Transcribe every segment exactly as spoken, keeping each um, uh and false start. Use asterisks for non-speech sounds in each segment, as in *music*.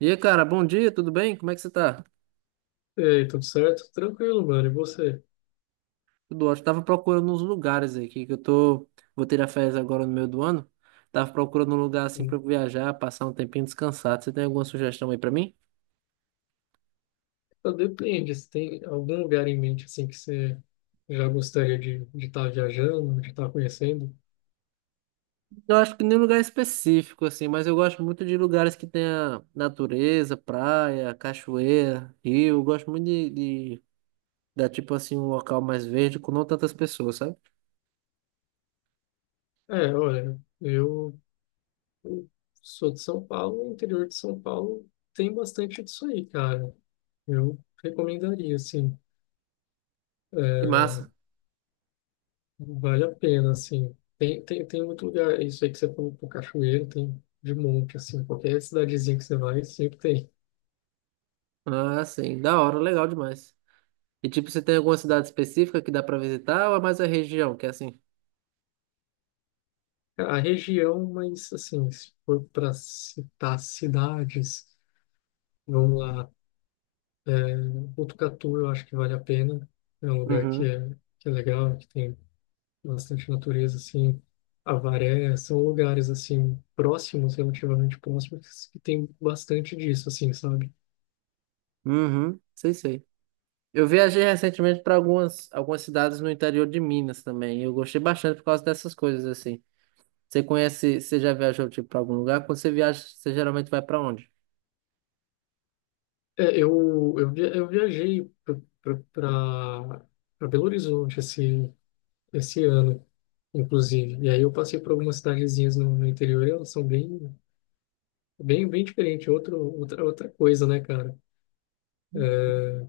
E aí, cara, bom dia, tudo bem? Como é que você tá? Ei, tudo certo? Tranquilo, mano. E você? Tudo ótimo. Tava procurando uns lugares aqui, que eu tô... Vou tirar férias agora no meio do ano. Tava procurando um lugar assim pra Hum, eu viajar, passar um tempinho descansado. Você tem alguma sugestão aí pra mim? Depende, se tem algum lugar em mente assim que você já gostaria de estar viajando, de estar conhecendo? Eu acho que nem lugar específico, assim, mas eu gosto muito de lugares que tenha natureza, praia, cachoeira, rio. Eu gosto muito de, de dar, tipo assim, um local mais verde com não tantas pessoas, sabe? É, olha, eu, eu sou de São Paulo, o interior de São Paulo tem bastante disso aí, cara. Eu recomendaria, assim, Que é, massa. vale a pena, assim. Tem, tem, tem muito lugar, isso aí que você falou, pô, cachoeira, tem de monte, assim, qualquer cidadezinha que você vai, sempre tem. Ah, sim, da hora, legal demais. E tipo, você tem alguma cidade específica que dá pra visitar ou é mais a região, que é assim? A região, mas assim, se for para citar cidades, vamos lá. É, Botucatu eu acho que vale a pena. É um lugar que Uhum. é, que é legal, que tem bastante natureza, assim. Avaré, são lugares, assim, próximos, relativamente próximos, que tem bastante disso, assim, sabe? Uhum. Sei, sei. Eu viajei recentemente para algumas, algumas cidades no interior de Minas também. E eu gostei bastante por causa dessas coisas assim. Você conhece, você já viajou tipo para algum lugar? Quando você viaja, você geralmente vai para onde? É, eu, eu, via, eu viajei para Belo Horizonte esse, esse ano, inclusive. E aí eu passei por algumas cidadezinhas no, no interior, elas são bem Bem, bem diferente, outro, outra, outra coisa, né, cara? É,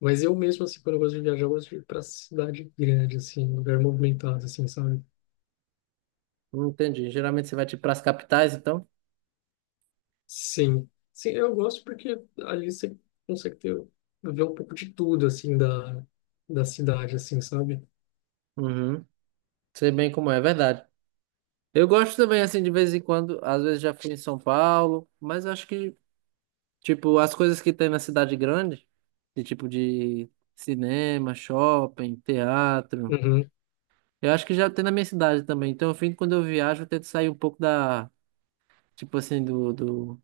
mas eu mesmo, assim, quando eu gosto de viajar, eu gosto de ir pra cidade grande, assim, lugar movimentado, assim, sabe? Não entendi. Geralmente você vai tipo para as capitais, então? Sim. Sim, eu gosto porque ali você consegue ter, ver um pouco de tudo, assim, da, da cidade, assim, sabe? Uhum. Sei bem como é, é verdade. Eu gosto também assim de vez em quando, às vezes já fui em São Paulo, mas eu acho que tipo, as coisas que tem na cidade grande, de tipo de cinema, shopping, teatro. Uhum, Eu acho que já tem na minha cidade também. Então, eu fim, quando eu viajo, eu tento sair um pouco da, tipo assim, do, do,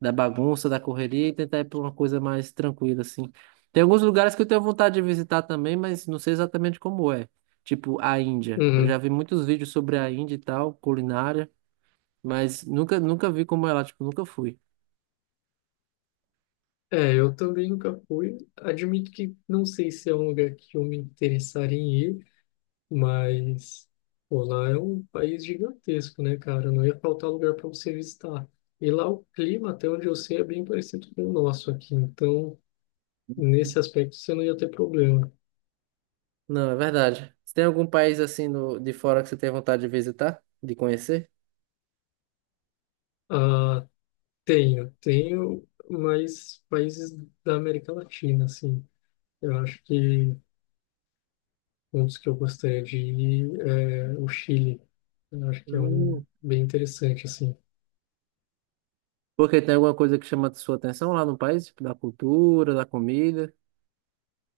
da bagunça, da correria e tentar ir pra uma coisa mais tranquila, assim. Tem alguns lugares que eu tenho vontade de visitar também, mas não sei exatamente como é. Tipo, a Índia. Eu já uhum. vi muitos vídeos sobre a Índia e tal, culinária, mas nunca, nunca vi como é lá, tipo, nunca fui. É, eu também nunca fui. Admito que não sei se é um lugar que eu me interessaria em ir, mas, pô, lá é um país gigantesco, né, cara? Não ia faltar lugar para você visitar. E lá o clima, até onde eu sei, é bem parecido com o nosso aqui. Então, nesse aspecto, você não ia ter problema. Não, é verdade. Você tem algum país assim no, de fora que você tem vontade de visitar, de conhecer? Ah, tenho, tenho, mas países da América Latina, assim. Eu acho que um dos que eu gostaria de ir é o Chile. Eu acho que é um Hum. bem interessante, assim. Porque tem alguma coisa que chama sua atenção lá no país? Tipo, da cultura, da comida?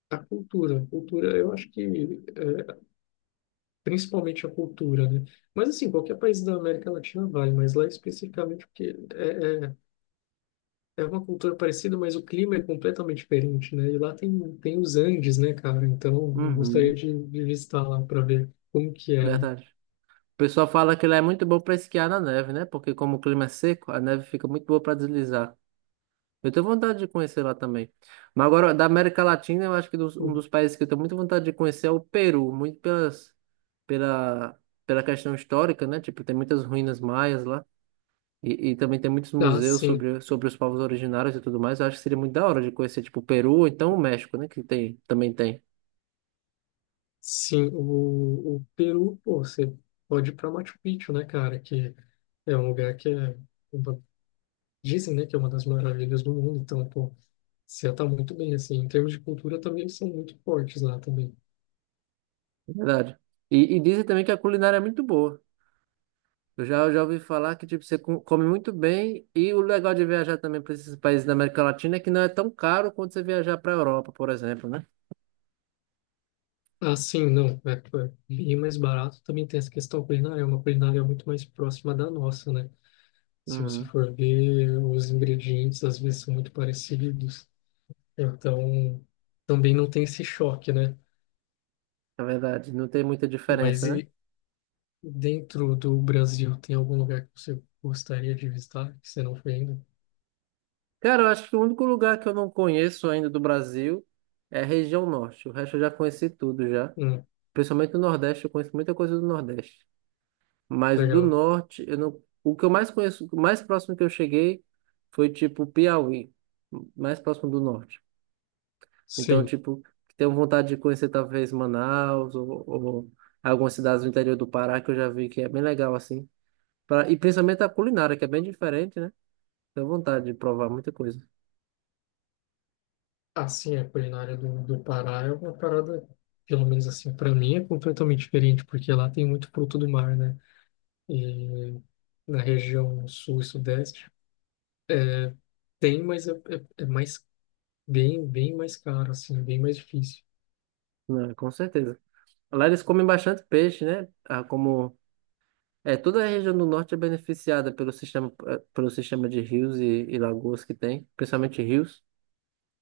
A cultura, a cultura, eu acho que é, principalmente a cultura, né? Mas assim, qualquer país da América Latina vale, mas lá especificamente porque é, é, é uma cultura parecida, mas o clima é completamente diferente, né? E lá tem, tem os Andes, né, cara? Então, eu gostaria Uhum, de, de visitar lá para ver como que é, né? verdade. O pessoal fala que lá é muito bom para esquiar na neve, né? Porque como o clima é seco, a neve fica muito boa para deslizar. Eu tenho vontade de conhecer lá também. Mas agora, da América Latina, eu acho que dos- um Hum, dos países que eu tenho muita vontade de conhecer é o Peru, muito pelas, pela, pela questão histórica, né? Tipo, tem muitas ruínas maias lá. E, e também tem muitos ah, museus sim, sobre, sobre os povos originários e tudo mais. Eu acho que seria muito da hora de conhecer, tipo, o Peru, ou então o México, né? Que tem, também tem. sim, o, o Peru, pô, você pode ir para Machu Picchu, né, cara? Que é um lugar que é, uma- Dizem, né, que é uma das maravilhas do mundo, então, pô, você tá muito bem, assim, em termos de cultura também eles são muito fortes lá também. É verdade. E, e dizem também que a culinária é muito boa. Eu já, eu já ouvi falar que, tipo, você co- come muito bem. E o legal de viajar também para esses países da América Latina é que não é tão caro quanto você viajar para a Europa, por exemplo, né? Ah, sim, não. É, é bem mais barato. Também tem essa questão culinária. É uma culinária muito mais próxima da nossa, né? Se você Uhum. for ver, os ingredientes às vezes são muito parecidos. Então, também não tem esse choque, né? É verdade. Não tem muita Mas diferença, né? e dentro do Brasil, tem algum lugar que você gostaria de visitar, que você não foi ainda? Cara, eu acho que o único lugar que eu não conheço ainda do Brasil é a região norte. O resto eu já conheci tudo já. Hum, Principalmente no Nordeste, eu conheço muita coisa do Nordeste. Mas do legal. Norte, eu não... o que eu mais conheço, o mais próximo que eu cheguei foi tipo Piauí, mais próximo do Norte. Então, Sim. tipo, tenho vontade de conhecer talvez Manaus ou, ou algumas cidades do interior do Pará que eu já vi que é bem legal assim. Pra... E principalmente a culinária, que é bem diferente, né? Tenho vontade de provar muita coisa. Assim, a culinária do, do Pará é uma parada, pelo menos assim, para mim é completamente diferente, porque lá tem muito fruto do mar, né? E na região sul e sudeste. Tem, mas é, é, é mais bem, bem mais caro, assim, bem mais difícil. Não, com certeza. Lá eles comem bastante peixe, né? Ah, como é, toda a região do norte é beneficiada pelo sistema, eh, pelo sistema de rios e, e lagoas que tem, principalmente rios,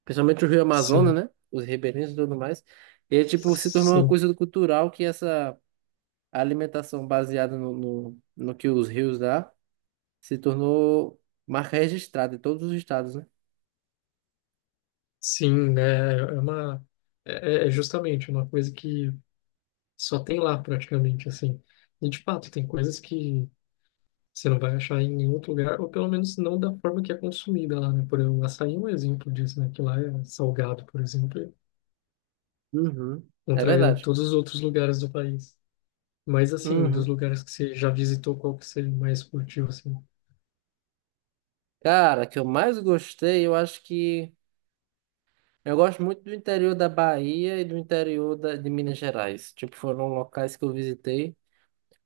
principalmente o Rio Amazonas, Sim, né? Os ribeirinhos e tudo mais. E, tipo, se tornou uma sim, coisa cultural que essa alimentação baseada no, no, no que os rios dá se tornou marca registrada em todos os estados, né? sim, né? É uma, é, é é justamente uma coisa que só tem lá praticamente, assim. E de fato, tem coisas que você não vai achar em nenhum outro lugar, ou pelo menos não da forma que é consumida lá, né? Por exemplo, o açaí é um exemplo disso, né? Que lá é salgado, por exemplo, Uhum. É contrariando verdade. todos os outros lugares do país. Mas assim, dos Uhum. lugares que você já visitou, qual que você mais curtiu, assim? Cara, que eu mais gostei, eu acho que eu gosto muito do interior da Bahia e do interior da, de Minas Gerais. Tipo, foram locais que eu visitei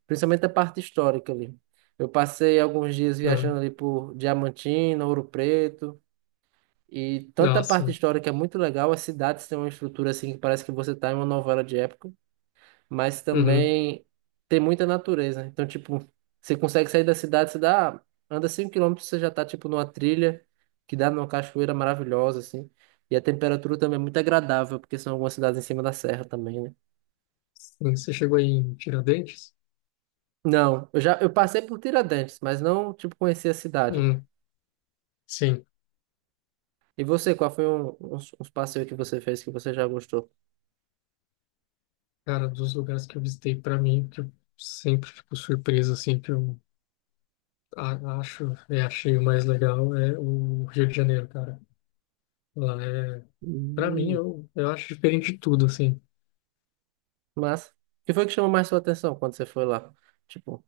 principalmente a parte histórica ali. Eu passei alguns dias Ah, viajando ali por Diamantina, Ouro Preto, e tanta ah, parte sim. histórica é muito legal. As cidades têm uma estrutura assim que parece que você está em uma novela de época, mas Uhum. também tem muita natureza. Então, tipo, você consegue sair da cidade, você dá, anda cinco quilômetros você já está tipo numa trilha que dá numa cachoeira maravilhosa assim. E a temperatura também é muito agradável, porque são algumas cidades em cima da serra também, né? Sim, você chegou aí em Tiradentes? Não, eu já eu passei por Tiradentes, mas não tipo conheci a cidade. Hum, sim. E você, qual foi um- uns, uns passeios que você fez que você já gostou? Cara, dos lugares que eu visitei, para mim, que eu sempre fico surpreso, assim, que eu a- acho e achei o mais legal é o Rio de Janeiro, cara. Lá é, Para mim, Hum, eu, eu acho diferente de tudo, assim. mas, o que foi que chamou mais sua atenção quando você foi lá? Tipo,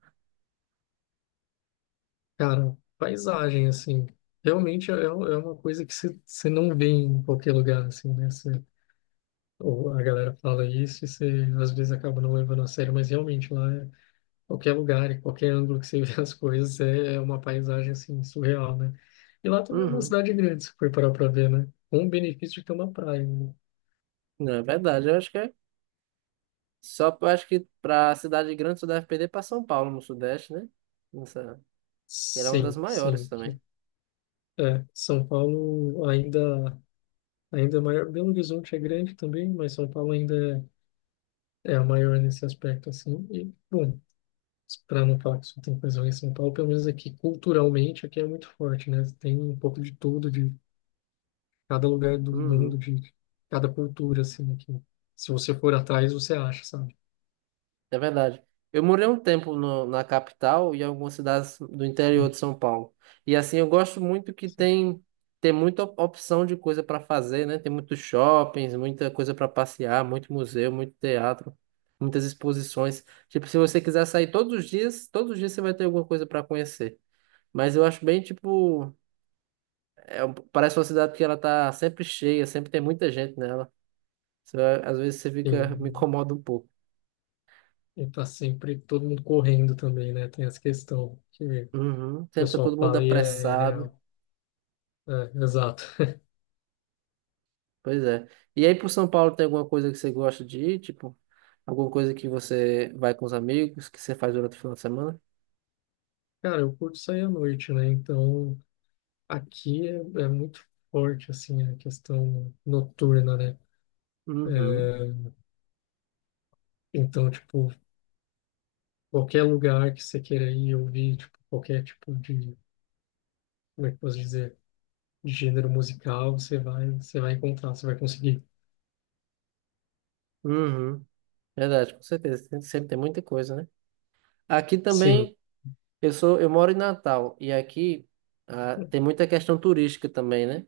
Cara, paisagem, assim, realmente é, é um, é uma coisa que você você não vê em qualquer lugar, assim, né? Você, ou a galera fala isso e você às vezes acaba não levando a sério, mas realmente lá é qualquer lugar e qualquer ângulo que você *laughs* vê as coisas é é uma paisagem assim surreal, né? E lá também é uma uhum, cidade grande, se for parar para ver, né? Com o benefício de ter uma praia. Né? não é verdade, eu acho que é. Só eu acho que pra cidade grande você deve perder pra São Paulo, no Sudeste, né? Nossa, ela é uma das Sim, maiores Sim, que também. é, São Paulo ainda ainda é maior. Belo Horizonte é grande também, mas São Paulo ainda é, é a maior nesse aspecto assim. E bom, para não falar que só tem coisa ruim em São Paulo, pelo menos aqui culturalmente aqui é muito forte, né? Tem um pouco de tudo, cada lugar do mundo, Uhum. de cada cultura, assim, né, que se você for atrás, você acha, sabe? É verdade. Eu morei um tempo no- na capital e algumas cidades do interior Hum, de São Paulo. E assim, eu gosto muito que sim. tem, tem muita op- opção de coisa para fazer, né? Tem muitos shoppings, muita coisa para passear, muito museu, muito teatro, muitas exposições. Tipo, se você quiser sair todos os dias, todos os dias você vai ter alguma coisa para conhecer. Mas eu acho bem, tipo, é, um- parece uma cidade que ela tá sempre cheia, sempre tem muita gente nela. Você, às vezes você E, fica, me incomoda um pouco. e tá sempre todo mundo correndo também, né? Tem essa questão que o Uhum. Sempre tá todo pessoal mundo fala e é é apressado. real. É, exato. Pois é. E aí, por São Paulo, tem alguma coisa que você gosta de ir? Tipo, alguma coisa que você vai com os amigos, que você faz durante o final de semana? Cara, eu curto sair à noite, né? Então, aqui é, é muito forte, assim, a questão noturna, né? Uhum. É, então, tipo, qualquer lugar que você queira ir ouvir, tipo, qualquer tipo de, como é que eu posso dizer? De gênero musical, você vai, você vai encontrar, você vai conseguir. Uhum. Verdade, com certeza. Tem- sempre tem muita coisa, né? Aqui Sim. também, eu sou, eu moro em Natal, e aqui ah, tem muita questão turística também, né?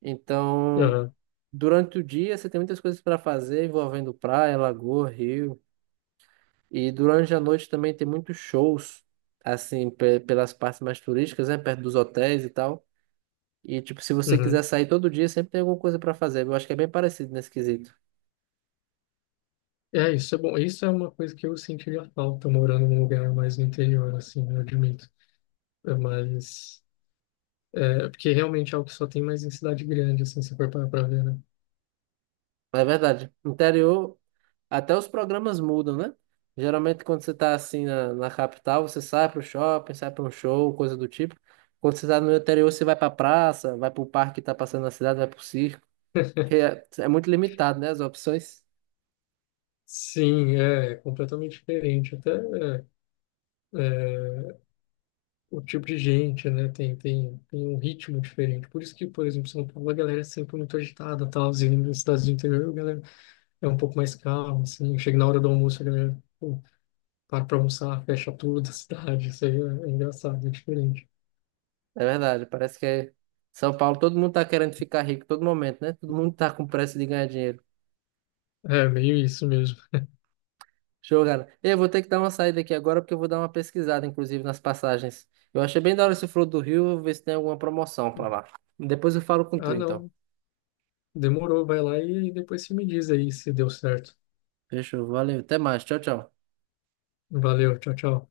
Então, Aham, durante o dia, você tem muitas coisas para fazer envolvendo praia, lagoa, rio. E durante a noite também tem muitos shows, assim, pe- pelas partes mais turísticas, né? Perto dos hotéis e tal. E, tipo, se você quiser uhum. sair todo dia, sempre tem alguma coisa pra fazer. Eu acho que é bem parecido nesse quesito. É, isso é bom. Isso é uma coisa que eu sentiria falta morando num lugar mais no interior, assim, eu admito. É, mas, é, porque realmente é algo que só tem mais em cidade grande, assim, se for parar pra ver, né? Mas é verdade. Interior, até os programas mudam, né? Geralmente, quando você tá assim na, na capital, você sai pro shopping, sai pra um show, coisa do tipo. Quando você tá no interior, você vai pra praça, vai pro parque que tá passando na cidade, vai pro circo. *laughs* Que é, é muito limitado, né? As opções. Sim, é, é completamente diferente. Até é, é, o tipo de gente, né? Tem, tem, tem um ritmo diferente. Por isso que, por exemplo, São Paulo, a galera é sempre muito agitada, tal, e nas cidades do interior, a galera é um pouco mais calmo, assim. Chega na hora do almoço, a galera, pô, para pra almoçar, fecha tudo *laughs* a cidade. Isso aí é, é engraçado, é diferente. É verdade. Parece que é São Paulo, todo mundo tá querendo ficar rico todo momento, né? Todo mundo tá com pressa de ganhar dinheiro. É, meio isso mesmo. Show, cara. Eu vou ter que dar uma saída aqui agora porque eu vou dar uma pesquisada, inclusive, nas passagens. Eu achei bem da hora esse Flor do Rio, vou ver se tem alguma promoção pra lá. Depois eu falo com tu, Ah, então. não. Demorou, vai lá e depois você me diz aí se deu certo. Fechou, valeu. Até mais. Tchau, tchau. Valeu, tchau, tchau.